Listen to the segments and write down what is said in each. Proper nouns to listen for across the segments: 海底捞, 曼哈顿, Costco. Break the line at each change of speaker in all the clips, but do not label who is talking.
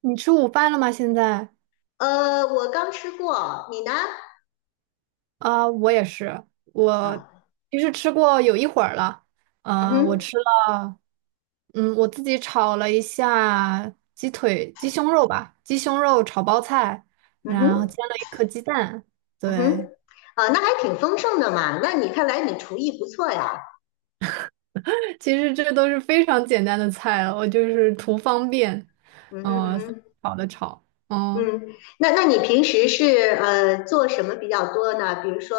你吃午饭了吗？现在
我刚吃过，你呢？
啊，我也是，我
啊。
其实吃过有一会儿了。
嗯
我
哼。
吃了，嗯，我自己炒了一下鸡腿、鸡胸肉吧，鸡胸肉炒包菜，
嗯
然后
哼。
煎了一颗鸡蛋。
嗯哼。
对，
啊，那还挺丰盛的嘛。那你看来你厨艺不错呀。
其实这都是非常简单的菜了，我就是图方便，
嗯哼。嗯
嗯、
哼。
炒的炒，
嗯，那你平时是做什么比较多呢？比如说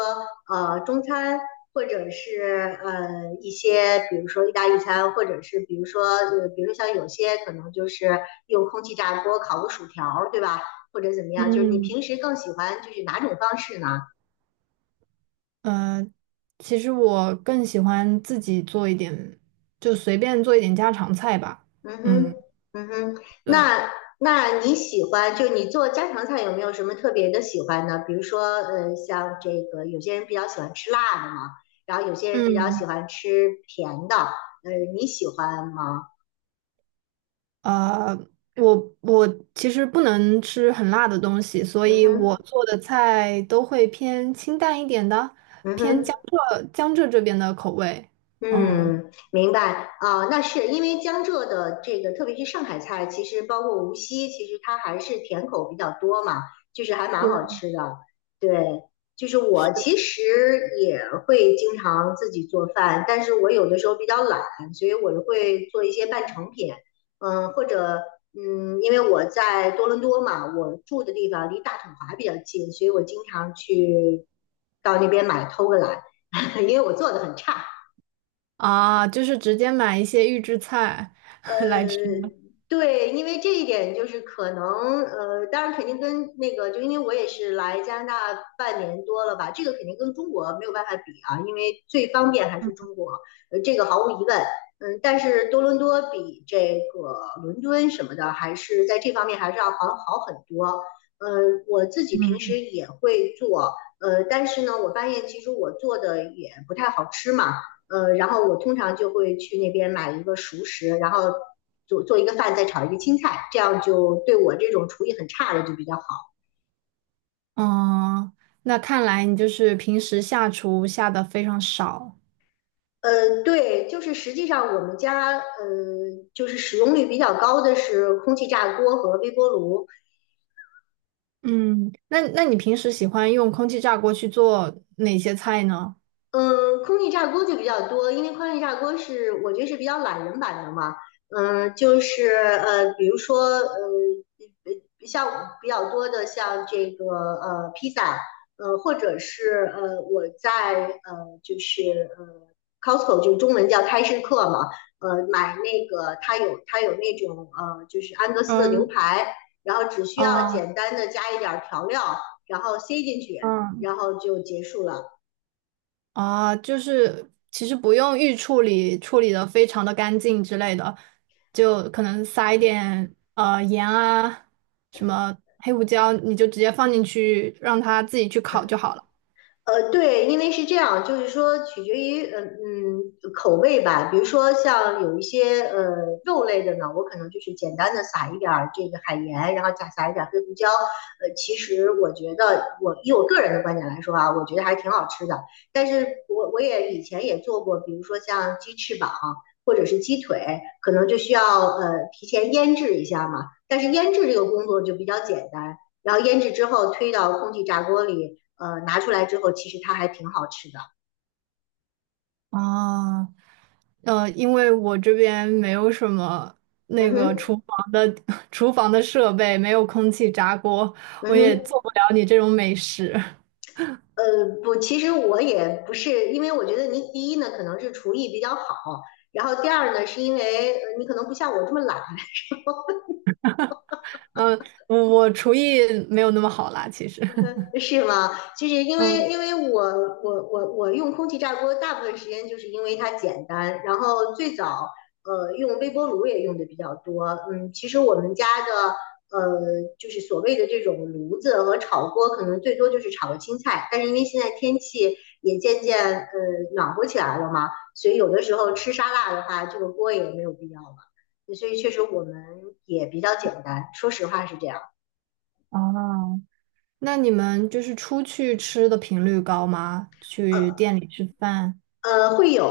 中餐，或者是一些比如说意大利餐，或者是比如说比如像有些可能就是用空气炸锅烤个薯条儿对吧？或者怎么样？就是你
嗯。
平时更喜欢就是哪种方式呢？
呃，其实我更喜欢自己做一点，就随便做一点家常菜吧。
嗯哼。
嗯，
嗯哼。
对，
那那你喜欢就你做家常菜有没有什么特别的喜欢呢？比如说，像这个有些人比较喜欢吃辣的嘛，然后有些人比较喜
嗯，
欢吃甜的，你喜欢吗？
呃，我其实不能吃很辣的东西，所
嗯
以我
哼。
做的菜都会偏清淡一点的，
嗯
偏江
哼。
浙江浙这边的口味。嗯，
嗯，明白啊，那是因为江浙的这个，特别是上海菜，其实包括无锡，其实它还是甜口比较多嘛，就是还蛮
对，
好吃的。对，就是我
是
其实也会经常自己做饭，但是我有的时候比较懒，所以我就会做一些半成品，或者因为我在多伦多嘛，我住的地方离大统华比较近，所以我经常去到那边买偷个懒，因为我做的很差。
啊，就是直接买一些预制菜 来吃。
呃，对，因为这一点就是可能，当然肯定跟那个，就因为我也是来加拿大半年多了吧，这个肯定跟中国没有办法比啊，因为最方便还是中国，这个毫无疑问。但是多伦多比这个伦敦什么的，还是在这方面还是要好好很多。呃，我自己平时
嗯，
也会做，但是呢，我发现其实我做的也不太好吃嘛。然后我通常就会去那边买一个熟食，然后做一个饭，再炒一个青菜，这样就对我这种厨艺很差的就比较好。
嗯，那看来你就是平时下厨下的非常少。
对，就是实际上我们家就是使用率比较高的是空气炸锅和微波炉。
嗯，那你平时喜欢用空气炸锅去做哪些菜呢？
嗯，空气炸锅就比较多，因为空气炸锅是我觉得是比较懒人版的嘛。就是比如说像比较多的像这个披萨，或者是我在就是Costco 就中文叫开市客嘛，买那个它有那种就是安格斯的牛
嗯，
排，然后只需要
啊，
简单的加一点儿调料，然后塞进去，
嗯，
然后就结束了。
啊，就是其实不用预处理，处理的非常的干净之类的，就可能撒一点盐啊，什么黑胡椒，你就直接放进去，让它自己去烤就好了。
对，因为是这样，就是说取决于口味吧。比如说像有一些肉类的呢，我可能就是简单的撒一点儿这个海盐，然后加撒一点儿黑胡椒。其实我觉得我以我个人的观点来说啊，我觉得还挺好吃的。但是我也以前也做过，比如说像鸡翅膀或者是鸡腿，可能就需要提前腌制一下嘛。但是腌制这个工作就比较简单。然后腌制之后推到空气炸锅里，拿出来之后，其实它还挺好吃的。
啊。因为我这边没有什么
嗯
那个
哼。
厨房的 厨房的设备，没有空气炸锅，
嗯
我也
哼。
做不了你这种美食。
不，其实我也不是，因为我觉得你第一呢，可能是厨艺比较好，然后第二呢，是因为你可能不像我这么懒，
嗯，我厨艺没有那么好啦，其实。
是吗？其实因为
嗯，
因为我用空气炸锅大部分时间就是因为它简单，然后最早用微波炉也用的比较多。嗯，其实我们家的就是所谓的这种炉子和炒锅，可能最多就是炒个青菜，但是因为现在天气也渐渐暖和起来了嘛，所以有的时候吃沙拉的话，这个锅也没有必要了。所以确实我们也比较简单，说实话是这样。
哦，那你们就是出去吃的频率高吗？去
呃，
店里吃饭？
会有，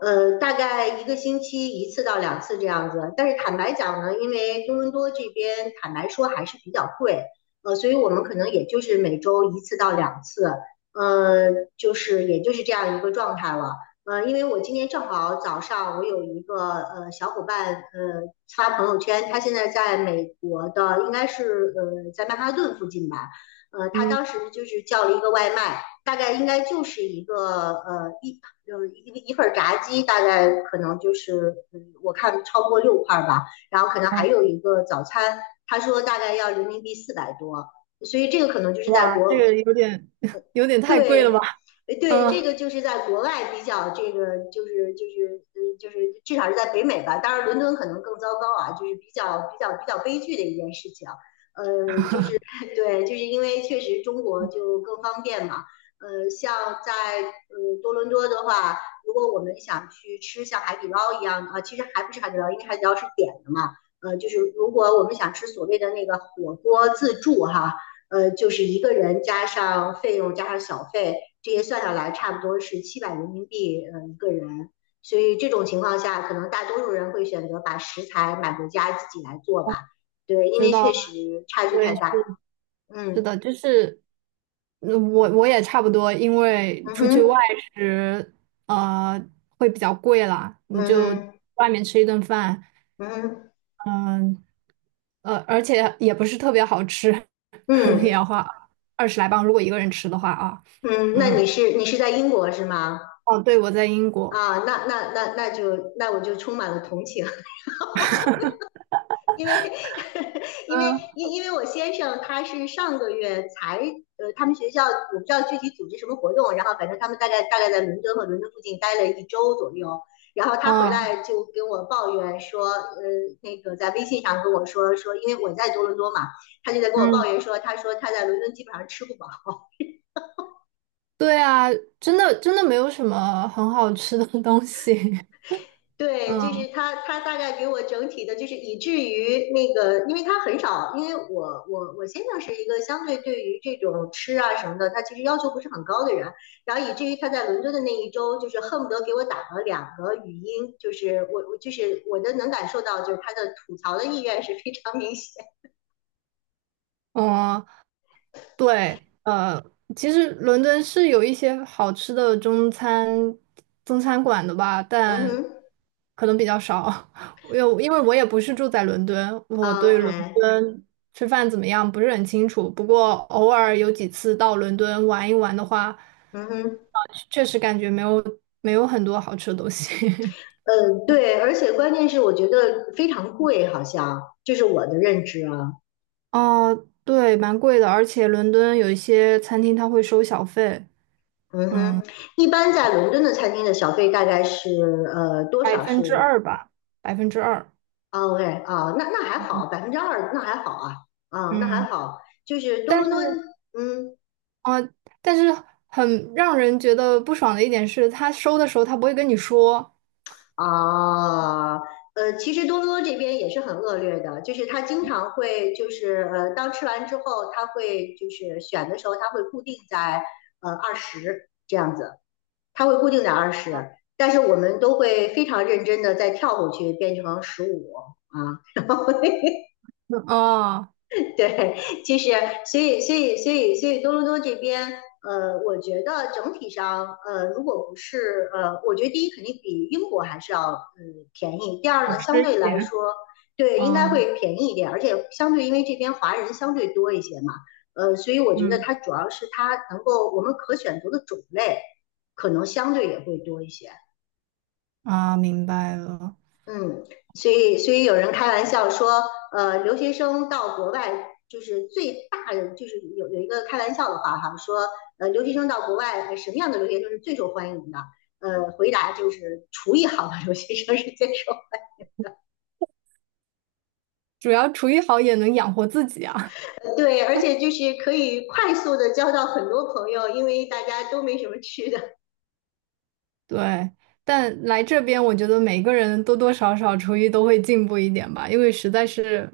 大概一个星期一次到两次这样子。但是坦白讲呢，因为多伦多这边坦白说还是比较贵，所以我们可能也就是每周一次到两次，呃，就是也就是这样一个状态了。因为我今天正好早上我有一个小伙伴发朋友圈，他现在在美国的，应该是在曼哈顿附近吧，他
嗯，
当时就是叫了一个外卖，大概应该就是一个呃一就是一一份炸鸡大概可能就是我看超过6块吧，然后可能
啊，
还有一个早餐，他说大概要人民币400多，所以这个可能就是在
哇，这
国。
个有点 有点太贵了吧？
对。对，这
嗯，
个就是在国外比较，这个就是至少是在北美吧。当然，伦敦可能更糟糕啊，就是比较悲剧的一件事情。对，就是因为确实中国就更方便嘛。像在多伦多的话，如果我们想去吃像海底捞一样的啊，其实还不是海底捞，因为海底捞是点的嘛。就是如果我们想吃所谓的那个火锅自助哈，就是一个人加上费用加上小费，这些算下来差不多是700人民币一个人。所以这种情况下，可能大多数人会选择把食材买回家自己来做吧。对，因
知
为
道
确
了，
实差距太
对。
大。
是
嗯
的，就是嗯我也差不多，因为
嗯
出去外
哼。
食，呃，会比较贵啦。你
嗯
就
哼。
外面吃一顿饭，
嗯哼。
而且也不是特别好吃，可能也
嗯
要花20来磅，如果一个人吃的话啊。
嗯。那
嗯，
你是在英国是吗？
哦，对，我在英国。
啊，那我就充满了同情，因为 因为
嗯
因为我先生他是上个月才他们学校我不知道具体组织什么活动，然后反正他们大概在伦敦和伦敦附近待了一周左右，然后他回
嗯
来就跟我抱怨说，那个在微信上跟我说，因为我在多伦多嘛，他就在跟我抱
嗯，
怨说，他说他在伦敦基本上吃不饱。
对啊，真的真的没有什么很好吃的东西。
对，
嗯
就是他，他大概给我整体的，就是以至于那个，因为他很少，因为我先生是一个相对对于这种吃啊什么的，他其实要求不是很高的人，然后以至于他在伦敦的那一周，就是恨不得给我打了两个语音，就是我就是我的能感受到，就是他的吐槽的意愿是非常明显。
嗯，对，其实伦敦是有一些好吃的中餐馆的吧，
嗯
但
哼。
可能比较少。因为我也不是住在伦敦，我
啊
对伦
，OK。
敦吃饭怎么样不是很清楚。不过偶尔有几次到伦敦玩一玩的话，
嗯哼。
确实感觉没有很多好吃的东西。
嗯，对，而且关键是我觉得非常贵，好像这是我的认知啊。
哦，对，蛮贵的，而且伦敦有一些餐厅它会收小费，
嗯
嗯，
哼。一般在伦敦的餐厅的小费大概是多
百
少
分之
是
二吧，百分之二，
啊？OK 啊，那还好，2%那还好啊。啊，那
嗯。
还好，就是多
但
伦多。
是，
嗯
啊，但是很让人觉得不爽的一点是，他收的时候他不会跟你说，
啊其实多伦多这边也是很恶劣的，就是他经常会就是当吃完之后，他会就是选的时候，他会固定在二十这样子，他会固定在二十，但是我们都会非常认真的再跳过去变成15啊。
啊，
对，其实所以多伦多这边，我觉得整体上，如果不是我觉得第一肯定比英国还是要便宜，第二
好
呢，相
吃一
对来
点，
说，对，应该
啊，
会便宜一点，而且相对因为这边华人相对多一些嘛，所以我觉得
嗯，
它主要是它能够我们可选择的种类可能相对也会多一些。
啊，明白了，
嗯，所以有人开玩笑说，留学生到国外就是最大的，就是有一个开玩笑的话哈，说留学生到国外，什么样的留学生是最受欢迎的？回答就是厨艺好的留学生是最受欢
主要厨艺好也能养活自己啊，
迎的，对，而且就是可以快速的交到很多朋友，因为大家都没什么吃的。
对。但来这边，我觉得每个人多多少少厨艺都会进步一点吧，因为实在是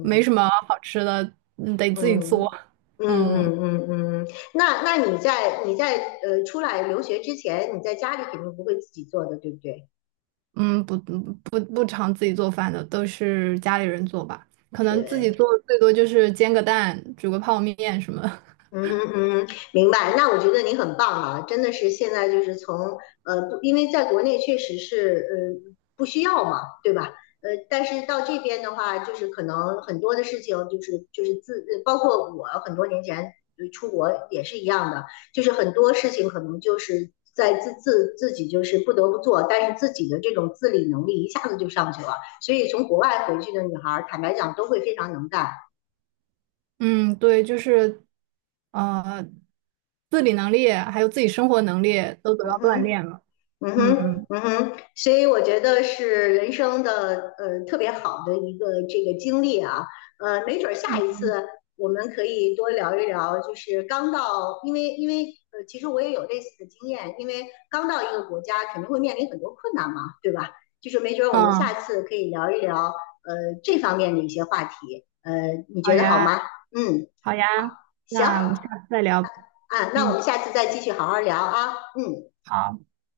没什么好吃的，嗯得自己做，
嗯嗯
嗯。
嗯嗯嗯，那你在出来留学之前，你在家里肯定不会自己做的，对不对？
嗯，不常自己做饭的，都是家里人做吧。可能自己做
对。
最多就是煎个蛋、煮个泡面什么的
嗯哼。嗯哼。明白。那我觉得你很棒啊，真的是现在就是从不因为在国内确实是不需要嘛，对吧？但是到这边的话，就是可能很多的事情就是就是自，呃包括我很多年前出国也是一样的，就是很多事情可能就是在自己就是不得不做，但是自己的这种自理能力一下子就上去了，所以从国外回去的女孩儿，坦白讲都会非常能干。
嗯，对，就是呃，自理能力还有自己生活能力都得到
嗯
锻
哼。
炼了。
嗯哼。
嗯
嗯哼。所以我觉得是人生的特别好的一个这个经历啊，没准儿下
嗯
一次我们可以多聊一聊，就是刚到，因为其实我也有类似的经验，因为刚到一个国家肯定会面临很多困难嘛，对吧？就是没准儿我们
嗯，
下次可以聊一聊这方面的一些话题，你
好
觉得好吗？
呀，
嗯，
好呀，
好，行啊，
那我们下次再聊。
那我们
嗯，
下次再继续好好聊啊，嗯。
好。